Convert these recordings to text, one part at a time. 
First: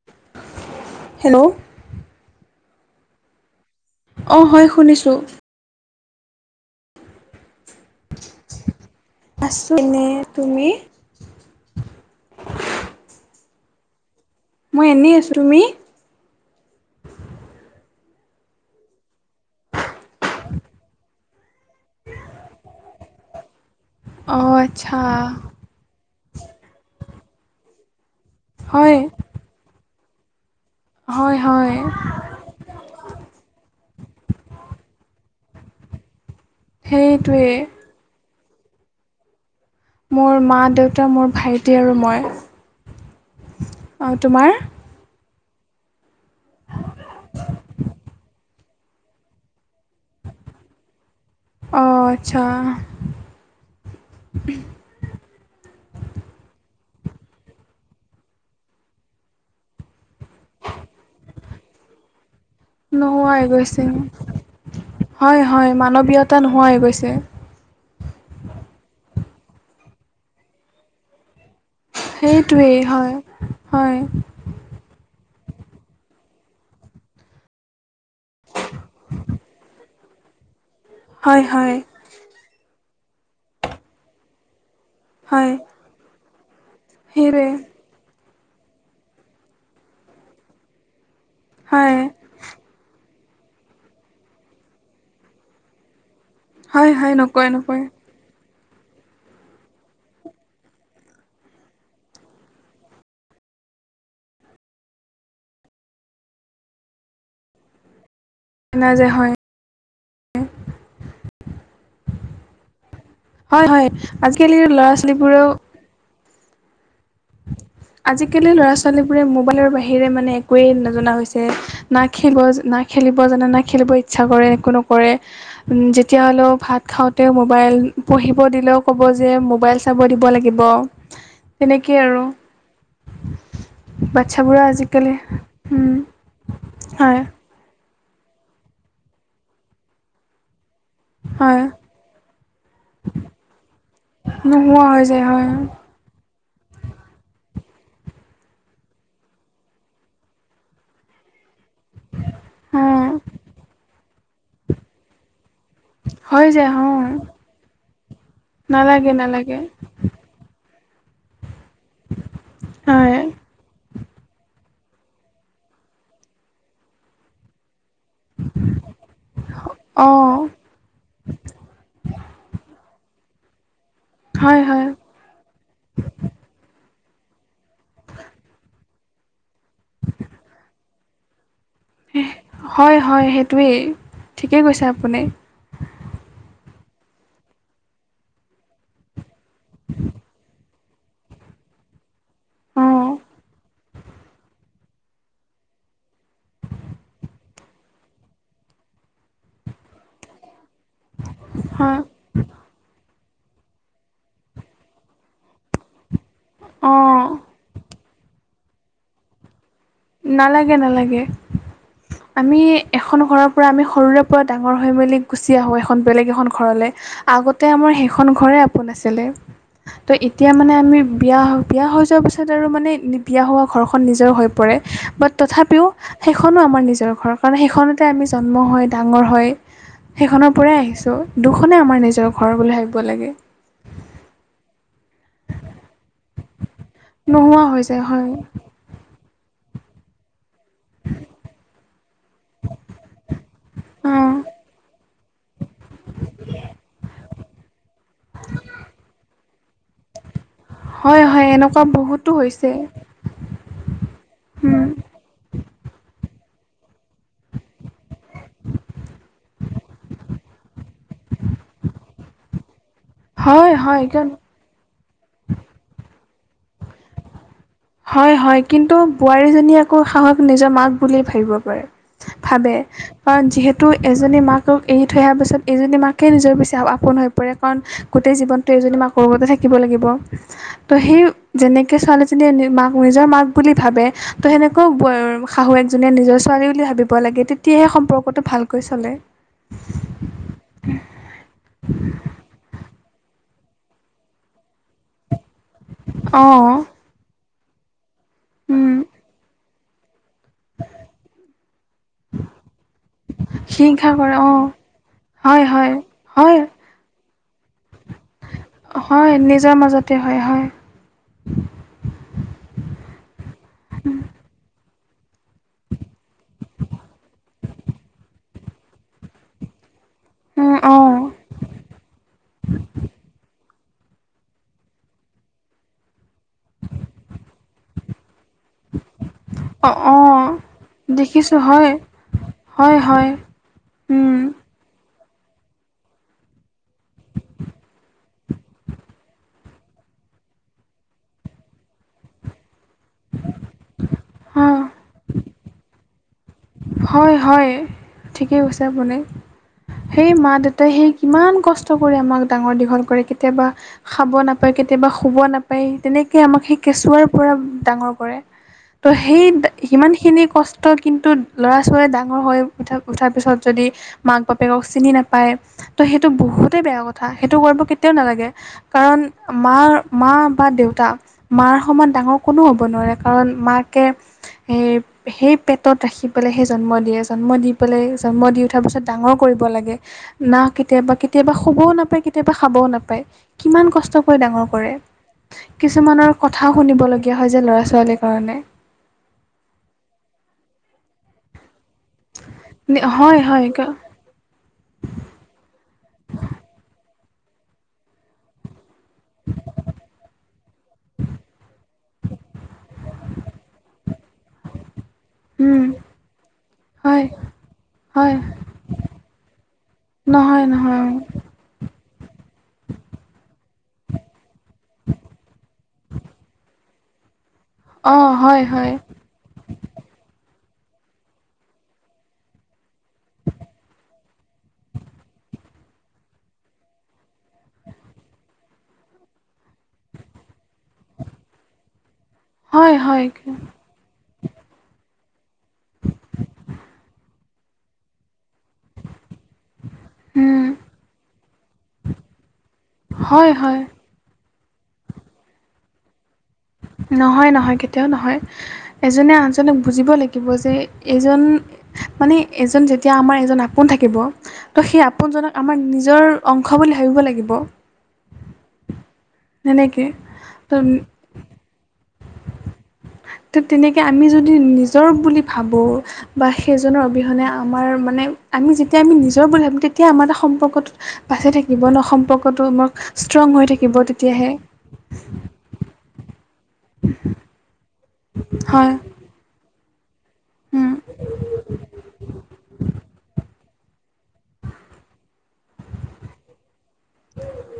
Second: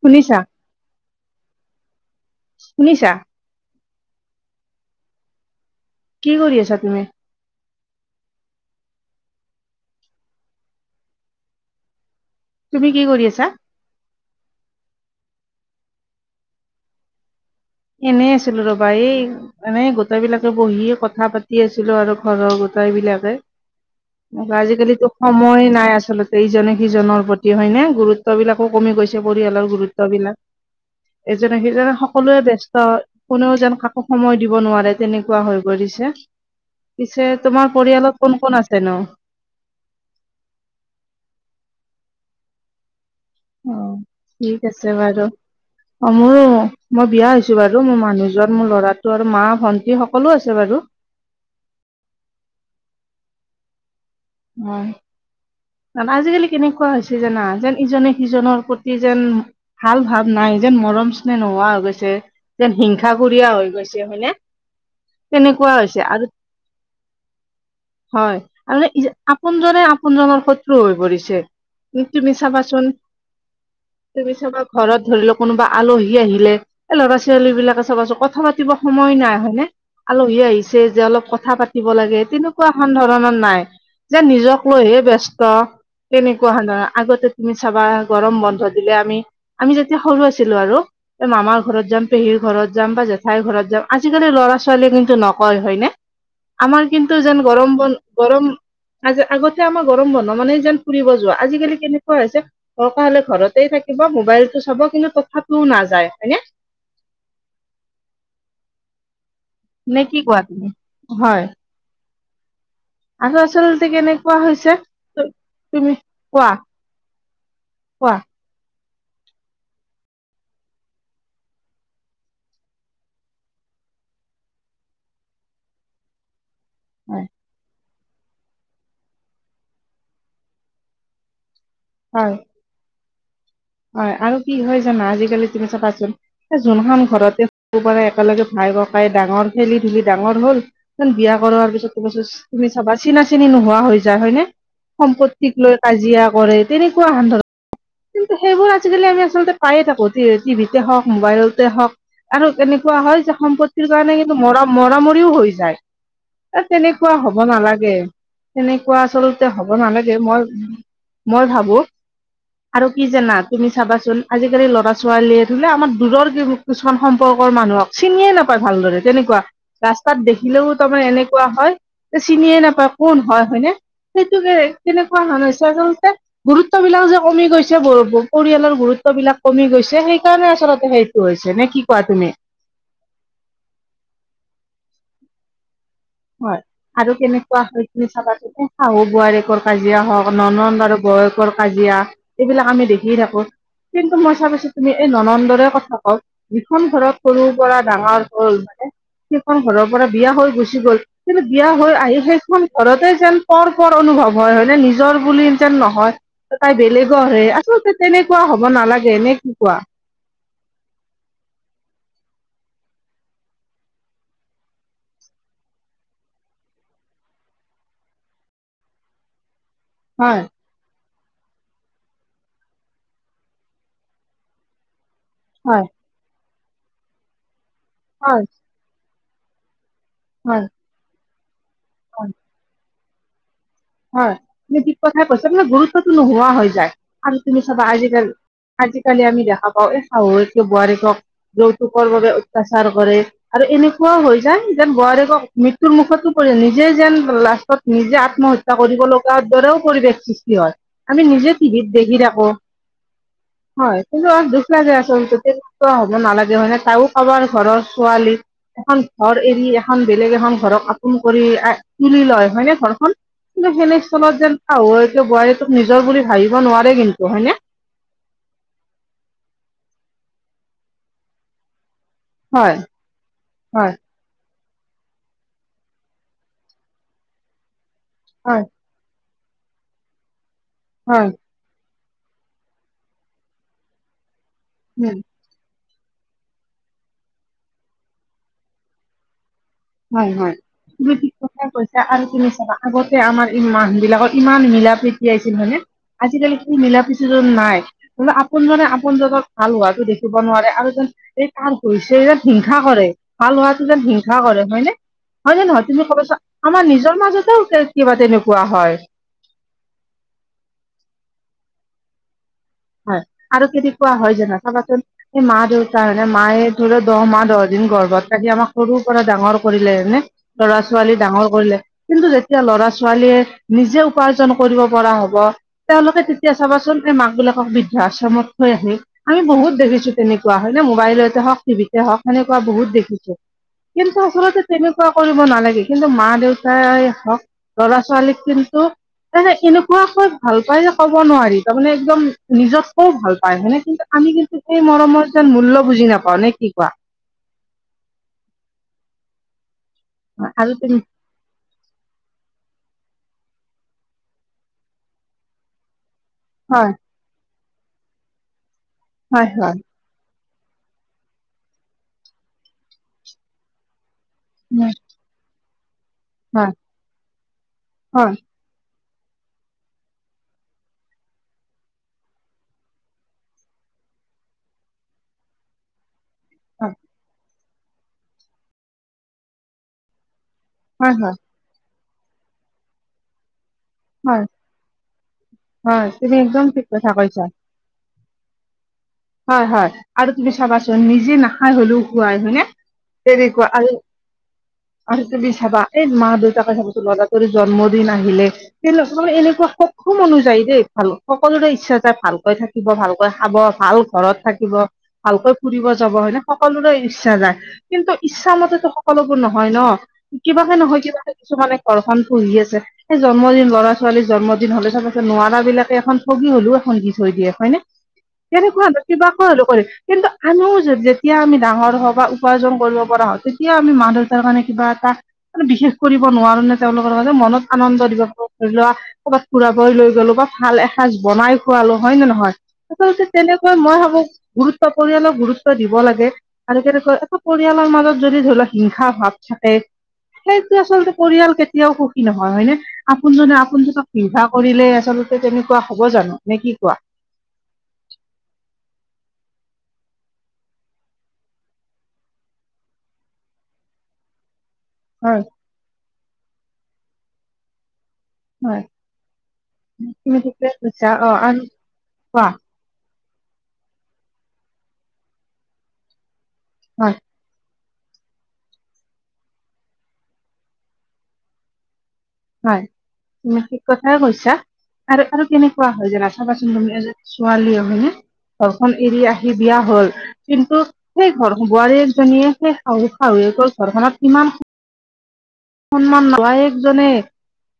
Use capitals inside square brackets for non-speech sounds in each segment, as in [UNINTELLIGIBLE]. শুনিছাঁ, hello শুনিছাঁ। অ', হয় শুনিছোঁ। কি কৰি আছা তুমি? আছোঁ ইনেই তুমি। হয়। তুমি কি কৰি আছা? মই এনেই আছোঁ। তুমি? এনেই আছিলোঁ ৰ'বা। এই- এনেই গোটেই বিলাকে বহি কথা পাতি আছিলোঁ আৰু ঘৰৰ গোটই বিলাকে। অ আজি আচ্ছা কালিতো সময় নাই আচলতে, ইজনে সিজনৰ প্ৰতি হয়নে, গুৰুত্ব- বিলাকো কমি হয় গৈছে। পৰিয়ালৰ গুৰুত্ব বিলাক হয় এজনে হয় সিজনে সকলোৱে বস্ত- ত কোনেও যেন কাকো সময় দিব নোৱাৰে। তেনেকুৱা হৈ পৰিছে। পিছে সেইটোৱে তোমাৰ পৰিয়ালত কোন কোন আছেনো? মোৰ মা-দেউতা, মোৰ ভাইটি আৰু মই। অ তোমাৰ? ঠিক অ', মোৰো। মই বিয়া হৈছোঁ বাৰু মোৰ মানুহ জন মোৰ ল'ৰাটো আৰু মা, ভন্টি সকলো আছে বাৰু। অ', আচ্ছা। মই আজিকালি কেনেকুৱা হৈছে জানা। যেন ইজনে সিজনৰ প্ৰতি যেন ভাল ভাৱ নাই, যেন মৰম চ্নেহ নোহোৱা হৈ গৈছে। যেন হিংসাকুৰীয়া হৈ গৈছে, হয়নে? হয়, হয়, তেনেকুৱা হৈছে আৰু মানৱীয়তা নোহোৱা গৈছে। হয়, আৰু আপোনজনে আপোনজনৰ শত্ৰু হৈ পৰিছে। তুমি সেইটোৱেই চাবাচোন, হয় হয় তুমি চাবা ঘৰত ধৰি লোৱা কোনোবা আলহী আহিলে, এই ল'ৰা ছোৱালী বিলাকে চাবাচোন কথা পাতিব সময় নাই হয়নে, আলহী আহিছে যে অলপ হয় কথা হয় পাতিব লাগে তেনেকুৱা তেনেকুৱাহান ধৰণৰ নাই, যে নিজক লৈহে ব্যস্ত হয় তেনেকুৱাহান ধৰণৰ। আগতে সেইটোৱে তুমি চাবা গৰম বন্ধ দিলে আমি, আমি যেতিয়া সৰু আছিলো আৰু। মামাৰ ঘৰত হয় যাম, পেহীৰ ঘৰত যাম বা জেঠাইৰ ঘৰত যাম, আজিকালি ল'ৰা ছোৱালীয়ে কিন্তু নকয় হয়নে? আমাৰ হয় হয় কিন্তু যেন, নকয় নকয় গৰমবন-গৰম আগতে আমাৰ গৰম বন্ধ মানে যেন ফুৰিব যোৱা, আজিকালি কেনেকুৱা হৈছে দৰকাৰ হ'লে ঘৰতে থাকিব, মোবাইলতটো চাব কিন্তু তথাপিও নাযায় হয়নে? [UNINTELLIGIBLE] হয়। নে কি কোৱা তুমি? হয়। আৰু হয় হয় আচলতে কেনেকুৱা আজিকালিৰ হৈছে, ল'ৰা ছোৱালীবোৰেও তুমি-তুমি কোৱা কোৱা আজিকালি ল'ৰা-ছোৱালীবোৰে মোবাইলৰ বাহিৰে মানে একোৱেই নজনা হৈছে। না খেলিব না খেলিব জানে, না খেলিব ইচ্ছা কৰে। একো নকৰে যেতিয়া হ'লেও ভাত হয় খাওঁতে মোবাইল, পঢ়িব দিলেও ক'ব যে মোবাইল চাব দিব লাগিব। হয়। [UNINTELLIGIBLE] হয়, আৰু কি হয় জানা আজিকালি তুমি উম, চাবাচোন এ যোনখন হয় ঘৰতে সৰুৰে পৰা একেলগে ভাই-ককাই ডাঙৰ খেলি ধুলি ডাঙৰ হল [UNINTELLIGIBLE] বিয়া হয় কৰোৱাৰ পিছত তু-তুমি চাবা চিনা-চিনি নোহোৱা হৈ যায় হয়নে, নোহোৱা হৈ যায় হয় সম্পত্তিক লৈ কাজিয়া কৰে, তেনেকুৱা হান ধৰণ কিন্তু সেইবোৰ আজিকালি আমি আচলতে পায়ে থাকো, টিভিিশতে হওক মোবাইল হক, আৰু এনেকুৱা উম, হয় যে সম্পত্তিৰ কাৰণে কিন্তু মৰা-মৰামৰিও হৈ যায়। হৈ এ যায় হয় তেনেকুৱা হব নালাগে। তেনেকুৱা নালাগে আচলতে নালাগে হব নালাগে, মই-মই ভাবো [INAUDIBLE] আৰু কি জানা তুমি চাবাচোন, আজিকালি ল'ৰা ছোৱালীয়ে [UNINTELLIGIBLE] আমাৰ দূৰৰ কিছুমান সম্পৰ্কৰ মানুহক চিনিয়ে নাপায় ভালদৰে, তেনেকুৱা ৰাস্তাত অঁ দেখিলেও তাৰমানে এনেকুৱা হয় যে চিনিয়ে নাপায় কোন হয় হয়নে, সেইটোকে হয় হয় তেনেক [UNINTELLIGIBLE] আচলতে গুৰুত্ববলাক যে কমি গৈছে, পৰিয়ালৰ গুৰুত্ব বিলাক কমি গৈছে, সেইকাৰণে আচলতে সেইটো হৈছে নে কি কোৱা তুমি? হয়, হয়, সেইটোৱেই ঠিকেই কৈছে আপুনি। হয়। আৰু কেনেকুৱা হয় তুমি চাবাচোন, শাহু বোৱাৰীয়েকৰ কাজিয়া হওক, ননন্দ আৰু বৌয়েকৰ কাজিয়া এইবিলাক আমি অঁ দেখি থাকো, কিন্তু মই চাবিচোন তুমি এই ননন্দৰে কথা কওঁ যিখন ঘৰত সৰুৰ পৰা ডাঙৰ হ'ল, মানে সেইখন ঘৰৰ পৰা বিয়া হৈ গুচি গ'ল কিন্তু বিয়া হৈ হয় আহি সেইখন ঘৰতে যেন পৰ-পৰ অনুভৱ হয়, হয়নে নিজৰ বুলি যেন নহয় তাই অঁ বেলেগৰহে, আচলতে তেনেকুৱা হব নালাগে নে কি কোৱা? নালাগে, নালাগে। আমি এখন ঘৰৰ পৰা আমি সৰুৰে পৰা ডাঙৰ হৈ মেলি গুচি আহোঁ, এখন বেলেগ এখন ঘৰলে। আগতে আমাৰ সেইখন ঘৰে আপোন আছিলে, ত' হয় এতিয়া মানে আমি বিয়া-বিয়া হৈ যোৱাৰ পিছত আৰু মানে বিয়া হোৱা ঘৰখন নিজৰ হৈ পৰে, বাট হয় তথাপিও সেইখনো আমাৰ নিজৰ ঘৰ, কাৰণ সেইখনতে আমি জন্ম হয়, ডাঙৰ হয় সেইখনৰ হয় পৰাই আহিছো দুখনে আমাৰ হয় নিজৰ ঘৰ বুলি ভাবিব লাগে। হয়, তুমিক কথাই কৈছা, যে গুৰুত্বতটো নোহোৱা হৈ যায় আৰু নোহোৱা তুমি হৈ চাবা যায় হয় আজিকালি আজিকালি আমি দেখা পাও, এই শাহুৱেকটো, বোৱাৰীটোক যৌতুকৰ বাবে অত্যাচাৰ কৰে আৰু এনেকুৱাও অঁ হৈ যায় যেন বোৱাৰীগক মৃত্যু [UNINTELLIGIBLE] মুখতো পৰি নিজে যেন লাষ্টত নিজে আত্মহত্যা কৰিবলৈ তাৰ দৰেও পৰিৱেশ সৃষ্টি হয়। আমি হয় নিজে এনেকুৱা টিভিত দেখি বহুতো থাকো। হৈছে হয়, কিন্তু অ, দুখল উম। যোয় আছে। হ'ব নালাগে হয়ে তও কাৰোবাৰ ঘৰৰ ছোৱালী এখন ঘৰ এৰি এখন বেলেগ এখন ঘৰক আপোন কৰি তুলি লয় হয়নে ঘৰখন? কিন্তু হয় হয় কিয় সেনেস্থলত যেনাহ বোৱাৰী তোক নিজৰ বুলি ভাবিব নোৱাৰে কিন্তু হয়নে? হয়, হয় কিন্তু বোৱাৰীজনী আকৌ সাহস নিজৰ মাক বুল ভাবিব পাৰে। ভাবে হয় কাৰণ যিহেতু হয় এজনী মাকক এৰি থৈ অহাৰ পিছত এইজনী মাকে নিজৰ পিচি আপোন হৈ [UNINTELLIGIBLE] গোটেই জীৱন হয় টো এজনি ম, কতে থাকিব লাগিব ত সেই হয় যেনেকৈ ছোৱালীজনীয়ে মাক নিজৰ মাক বুলি ভাবে তো উম সেনেকৈও শাহু একজনীয়ে নিজৰ ছোৱালী বুলি ভাবিব লাগে। তেতিয়াহে সম্পৰ্কটো ভালকৈ চলে। হয়, হয়। তি, ঠিক কাই, কৈছা আৰু তুমি চাবা আগতে আমাৰ মানুহ বিলাকৰ ইমান মিলা, প্ৰীতি ঠিয়াইছিল হয়নে আজিকালি স অঁ মিলা প্ৰতি নাই ম আপোনজনে, আপোনজনক ভালোৱাটো দেখি। দিব নোৱাৰে আৰু যেন এই কাৰছে যেন হিংসা কৰে ভাল হোৱাটো যেন হিংসা কৰে। হয়, নে, নহয় হয় জানো নহয় হয় তুমি কবচা হয় আমাৰ নিজৰ মাজতেও কিবা তেনেকুৱা হয়। হয় নিজৰ মাজতে হয়, হয়। হয় আৰু কেদি কোৱা হয় জানা চাবাচোন স, মা-দেউতা মনে মায়ে ধৰি ল, দহ মাহ দহ দিন গৰ্ভত ৰাাকি আমাক সৰু পৰা ডাঙৰ কৰিলেনে অঁ ল'ৰা-ছোৱালী ডাঙৰ কৰিলে কিন্তু যেতিয়া ল'ৰা-ছোৱালীয়ে নিজে উপাৰ্জন কৰিব পৰা হ'ব তেওঁলোকে, তেতিয়া চাব [UNINTELLIGIBLE] মাক বিলাকো বৃদ্ধা আশ্ৰমত থৈ আহি আমি বহুত অ দেখিছো অ তেনেকুৱা হয় নে মোবাইলতে দেখিছোঁ হওক, হয় টিভিতে হওক সেনেকুৱা বহুত হয় হয় দেখিছো। কিন্তু ওচৰতে তেনেকুৱা কৰিব নালাগে। কিন্তু মা-দেউতাই হওক ল'ৰা-ছোৱালীক কিন্তু তাৰে এনেকুৱাকৈ ভাল পাইে ক'ব নোৱাৰি তাৰমানে একদম নিজককও ভাল পায় হেনে কিন্তু আমি কিন্তু অঁ সেই মৰমৰ যেন মূল্য বুজি নাপাও নে কি কোৱা? হয়, হয় ঠিকেই কৈছে আপুনি সেই আৰু মা-দেউতাই তুমি সেই কিমান কষ্ট কৰি আমাক ডাঙৰ, দীঘল কৰে। কেতিয়াবা খাব নাপায়, কেতিয়াবা শুব নাপায়, তেনেক আমাক সেই হয় কেঁচুৱাৰ পৰা ডাঙৰ কৰে ত' হয় হয় সেই সিমানখিনি কষ্ট কিন্তু ল'ৰা-ছোৱালী ডাঙৰ হৈ উঠা, উঠাৰ পিছত যদি মাক বাপেকক উম, চিনি নাপায় ত, সেইটো হয় বহুতেই বেয়া কথা সেইটো কৰিব কেতিয়াও হয় নালাগে। কাৰণ মাৰ, মা, বা দেউতা মাৰ সমান ডাঙৰ কোনো হ'ব নোৱাৰে। কাৰণ মাকে স, সেই পেটত ৰাখিব। পেলাই সে, হয় জন্ম দিয়ে, জন্ম দি পেলাই, জন্ম দি উঠাৰ পিছত ডাঙৰ কৰিব লাগে না। হয় কেতিয়াবা, হয় কেতিয়াবা শুবও নাপায়, কেতিয়াবা খাবও নাপায়, কিমান কষ্ট চকৈ হয় ডাঙৰ কৰে হয় তুমি কিছুমানৰ একদম কথাও ঠিক কথা শুনিবলগীয়া কৈছা হয় যে ল'ৰা-ছোৱালীৰ কাৰণে হয়, হয় আৰু তুমি চাবাচোন নিজে নাখায় হলেও হয়, নে হয় হয় তেনেকুৱা কা আৰু আৰু তুমি চাবা এই মা-দেউতাকে চাবচ ল'ৰা তোৰ জন্মদিন আহিলে তে, মানে এনেকুৱা সক্ষম অনুযায়ী দেই ভাল সকলোৰে ইচ্ছা যায়, ভালকৈ থাকে। থাকিব ভালকৈ খাব, ভাল ঘৰত থাকিব, ভালকৈ উম ফুৰিব যাব এনে সকলোৰে হয় ইচ্ছা যায়। কিন্তু হয় ইচ্ছা মতেটো সকলোবোৰ নহয় ন কিবাকে নহয় কিবাকে কিছুমানে ঘৰখন পোহি আছে সেই জন্মদিন ল'ৰা-ছোৱালীৰ জন্মদিন হ'লে তাৰপিছত নোৱাৰা বিলাকে এখন বহি হ'লেও এখন দি থৈ দিয়ে হয়নে? অ হয় কেনেকুৱা হয় বা কিবাকৈ আৰু কৰে কিন্তু আমিও যেতিয়া আমি ডাঙৰ হওঁ বা উপাৰ্জন কৰিব পৰা হয় তেতিয়া আমি মা-দেউতাৰ কাৰণে কিবা এটা বিশেষ কৰিব নোৱাৰো নে তেওঁলোকৰ বাবে মনত আনন্দ দিব পৰা ধৰি লোৱা ক'ৰবাত ফুৰাবই লৈ গ'লো বা ভাল এসাঁজ বনাই খোৱালো হয়ে নে নহয় হয় আচলতে হয় তেনেক কৈ মই ভাবো গুৰুত্ব পৰিয়ালক গুৰুত্ব দিব লাগে। আৰু তেনেকৈ এটা পৰিয়ালৰ মাজত যদি ধৰি লোৱা হিংসাৰ ভাৱ থাকে উম সেইটো আচলতে পৰিয়াল কেতিয়াও সুখী নহয় হয়নে হয় আপোনজনে হয় আপোনজনক হিংসা কৰিলে আচলতে তেনেকুৱা হ'ব জানো নে কি কোৱা? নহয় নহয় কেতিয়াও নহয় এজনে আনজনক বুজিব লাগিব যে এইজন মানে এজন যেতিয়া আমাৰ এজন আপোন থাকিব তো সেই হয় আপোনজনক আমাৰ নিজৰ অংশ বুলি ভাবিব লাগিব। হয়, সেনেকে তুমি ঠিকেই ত কৈছা অ আৰু কোৱা? ঠিক তেনেকে আমি যদি নিজৰ বুলি ভাবো বা সেইজনৰ হয় অবিহনে আ আমাৰ মানে আমি যেতিয়া আমি নিজৰ বুলি ভাবিম তেতিয়া আমাৰ এটা সম্পৰ্কটো বাচি থাকিব ন সম্পৰ্ক টো হয় আমাৰ ষ্ট্ৰং তুমি হৈ ঠিক থাকিব কথাই কৈছা তেতিয়াহে। আৰু আৰু কেনেকুৱা হয় জানা চাবাচোন তুমি এজনী ছোৱালীয়েও হয়নে হয় ঘৰখন এৰি আহি বিয়া হ'ল কিন্তু উম সেই ঘৰ বোৱাৰী এজনীয়ে সেই শহু-শাহুৱেকৰ ঘৰখনত কিমান সন্মান বোৱাৰীয়েকজনীক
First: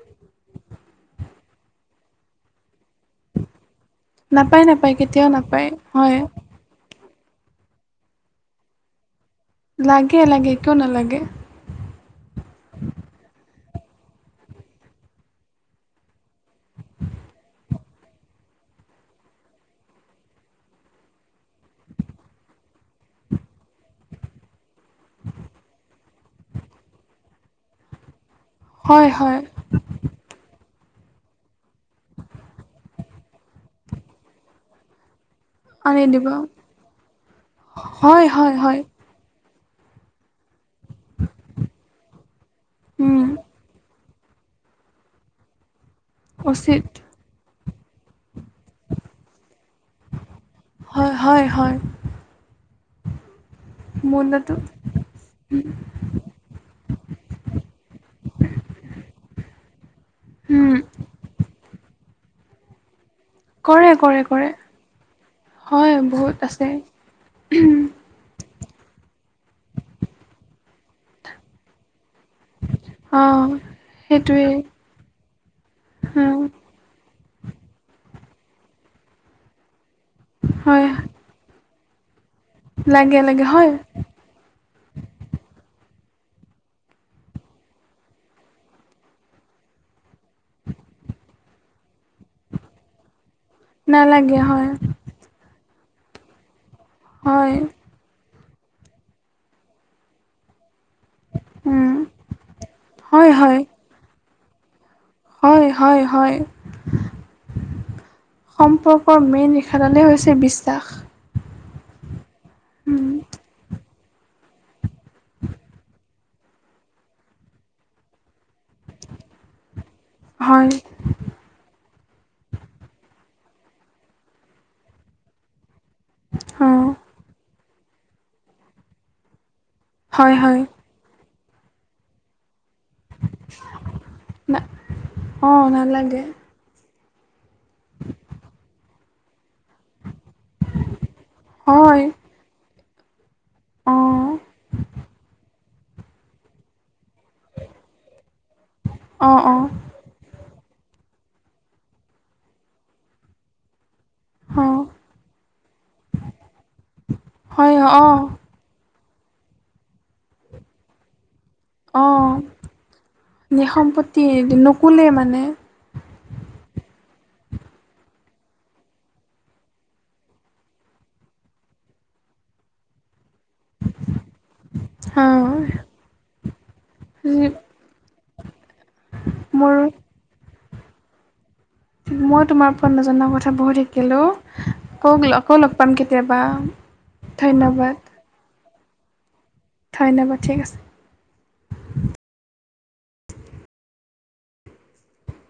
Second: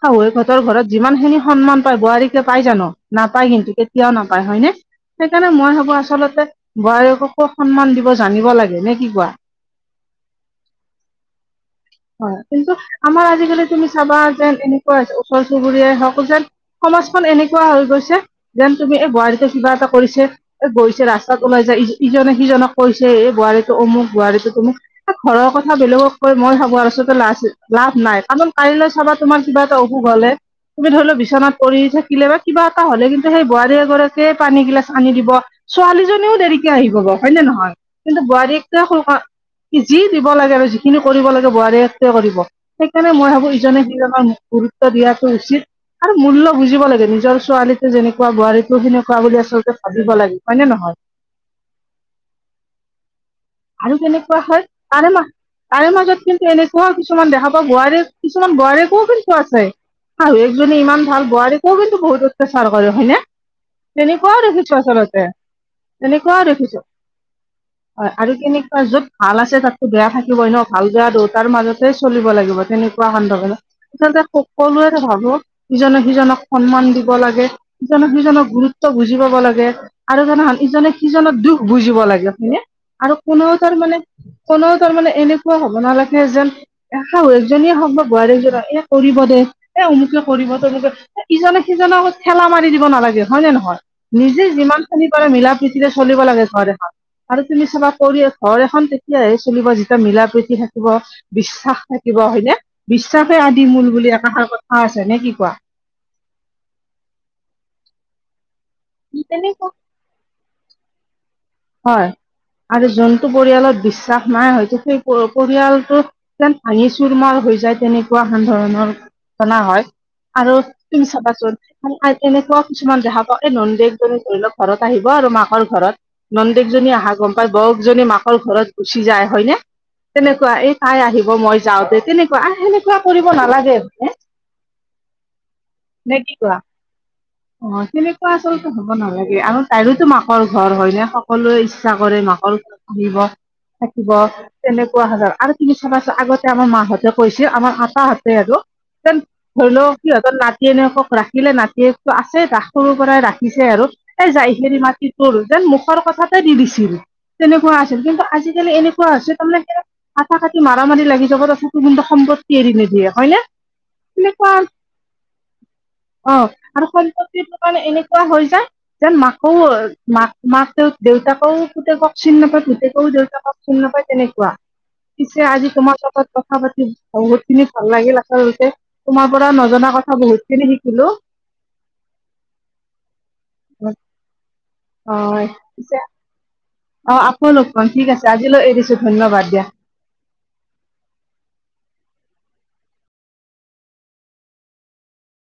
শাহুৱেকহঁতৰ ঘৰত যিমানখিনি সন্মান পায় বোৱাৰীয়েকে পাই জানো নাপাই কিন্তু কেতি কেতিয়াও নাপায় হয়নে নাপায় কেতিয়াও সেইকাৰণে নাপায় মই ভাবো হয় আচলতে বোৱাৰীয়েককো সন্মান দিব জানিব লাগে নে কি কোৱা? লাগে লাগে কিয় নেলাগে। হয় কিন্তু আমাৰ আজিকালি তুমি চাবা যে এনেকুৱা ওচৰ-চুবুৰীয়াই হওক যেন সমাজখন এনেকুৱা হৈ গৈছে যেন তুমি এই বোৱাৰীটোৱে কিবা এটা কৰিছে। এ গৈছে ৰাস্তাত ওলাই যায় ইজনে সিজনক কৈছে এ বোৱাৰীটো অমুক, বোৱাৰীটো তমুক। ঘৰৰ কথা বেলেগক কৈ মই ভাবো আচলতে লাভ নাই কাৰণ কালিলৈ হয় চাবা হয় তোমাৰ কিবা এটা অশোক হ'লে তুমি ধৰি লোৱা বিচনাত পৰি থাকিলে বা কিবা এটা হ'লে কিন্তু সেই বোৱাৰী এগৰাকীয়ে পানী গিলাচ আনি দিব। আনি দিব ছোৱালীজনীও দেৰিকে আহি পাব হয় নে নহয় কিন্তু হয় হয় হয় বোৱাৰীয়েকে যি দিব লাগে আৰু যিখিনি কৰিব লাগে বোৱাৰীয়েকে কৰিব সেইকাৰণে উম মই ভাবো ইজনে সিজনক গুৰুত্ব দিয়াটো উচিত আৰু মূল্য বুজিব উচিত লাগে নিজৰ ছোৱালীক যেনেকুৱা বোৱাৰীকো সেনেকুৱা বুলি আচলতে ভাবিব লাগে। হয় নে নহয় হয় হয় হয়। আৰু কেনেকুৱা মূল্যটো হয় তাৰে মা তাৰে মাজত কিন্তু এনেকুৱাও কিছুমান দেখা পাওঁ বোৱাৰী কিছুমান বোৱাৰীয়েকো কিন্তু তেনেকুৱা আছে। উম শাহুৱেকজনী ইমান ভাল বোৱাৰীয়েকেও কিন্তু বহুত অত্যাচাৰ কৰে হয়নে? কৰে কৰে তেনেকুৱাও কৰে দেখিছো আচলতে হয় বহুত তেনেকুৱাও আছে দেখিছো। আৰু কেনেকুৱা য'ত ভাল আছে তাতো বেয়া থাকিবই ন ভাল বেয়া দুয়োটাৰ মাজতে চলিব লাগি গিব তেনেকুৱা অঁ [UNINTELLIGIBLE] আচলতে সেইটোৱেই সকলোৱে ভাবক ইজনে উম। সিজনক সন্মান দি ব লাগে ইজনে সিজনক গুৰুত্ব বুজি পাব লাগে আৰু জানা হয় ইজনে সিজনৰ দুখ বুজিব লাগে হয়নে আৰু লাগে লাগে কোনেও হয় তাৰ মানে কোনেও তাৰ মানে এনেকুৱা হ হ'ব নালাগে যেন শাহুৱেকজনীয়ে হ'ক বা বোৱাৰীয়েকজনীয়ে এ কৰিব দে এ অমুকে কৰিব তমুকে ইজনে সিজনক ঠেলা মাৰি দিব নালাগে হয় নে নহয় নালাগে নিজে হয় যিমান খিনি পাৰে মিলা-প্ৰীতিৰে চলিব লাগে ঘৰ এখন আৰু হয় তুমি চাবা কৰি আছ ঘৰ এখন তেতিয়াহে চলিব। যেতিয়া মিলা প্ৰীতি থাকিব। বিশ্বাস উম, থাকিব হয়। যে হয় বিশ্বাসে হয় আদি মূল বুলি একাষাৰ কথা আছে নে কি কোৱা। হয় হয়। হয়। [UNINTELLIGIBLE] সম্পৰ্কৰ মেইন তেনেকুৱা ৰেখাডালেই হৈছে বিশ্ব [INAUDIBLE] হয়। আৰু যোনটো পৰিয়ালত বিশ্বাস নাই। হয়তো সেই পৰিয়ালটো যেন ভাঙি চুৰ মাৰ হৈ যায়। তেনেকুৱা এন ধৰনৰৰটনা হয়। আৰু হয় তুমি চাবাছ এনেকুৱা কিছুমান যহকক এই ননকজনী ধৰি লওক ঘৰত আহিব আৰু মাকৰ ঘৰত অঁ নন্দেকজনী আহা গম পায় বকজনী মাকৰ ঘৰত গুচি যায় হয়নে? হয় তেনেকুৱা হয় এই তাই আহিব মই যাওঁতে তেনেকুৱা আৰু সেনেকা কোৱা কৰিব নালাগে আৰু না অঁ নে নালাগে কি কোৱা অ', সেনেকুৱা আচলতে হ'ব নালাগে আৰু তাইৰোতো মাকৰ ঘৰ হয় নে? সকলোৱে ইচ্ছা হয় কৰে মাকিব থাকিব অঁ তেনেকুৱা হলে আৰু কিবি চাবাছো আগতে আমাৰ মাহঁতক কৈছে আমাৰ আতাহতে আৰুন অঁ অঁ ধৰি লও সিহঁতৰ নাতি এনেকক ৰাখিলে। নাতিয়েকটো আছে ৰাস সৰুৰ পৰাই ৰাখিছে আৰু এ যাই অঁ হেৰি মাি তৰ যেন মুখৰ কথাতে দি দিছিল। হয় তেনেকুৱা আছিল। অঁ কিন্তু, আজিকালি এনেকুৱা হৈছে তাৰমানে স কথা কাটি মাৰা মাৰি লাগি যাব ত তোৰ কিন্তন্তু অঁ সম্পত্তি এৰি নিদিয়ে হয়নে নিসম্পত্তি তেনেুৱা নুকুলে মানে অ', আৰু সম্পত্তিটো মানে এনেকুৱা হৈ যায়। যেন মাকও মাক মাক দেউতাকও পুতেকক চিন নাপায়। পুতেকও দেউতাকক চিন নাপায়। তেনেকুৱা পিছে অঁ আজি তোমাৰ লগাতত কথা পাতি সংগত খিনি ভাল লাগিল আচলতে তোমাৰ পৰা মোৰ নজনা কথা বহুত খিনি শিকিলো। মই তোমাৰ ওপৰত নজনা কথা বহুত শিকিলো কৌ হয়, আকৌ লগ পাম পিছে কেতিয়াবা [UNINTELLIGIBLE] অ', আকৌ লগ পাম ধন্যবাদ ঠিক আছে। আজিলৈ এ দিছো ধন্যবাদ দিয়া। ধন্যবাদ ঠিক আছে।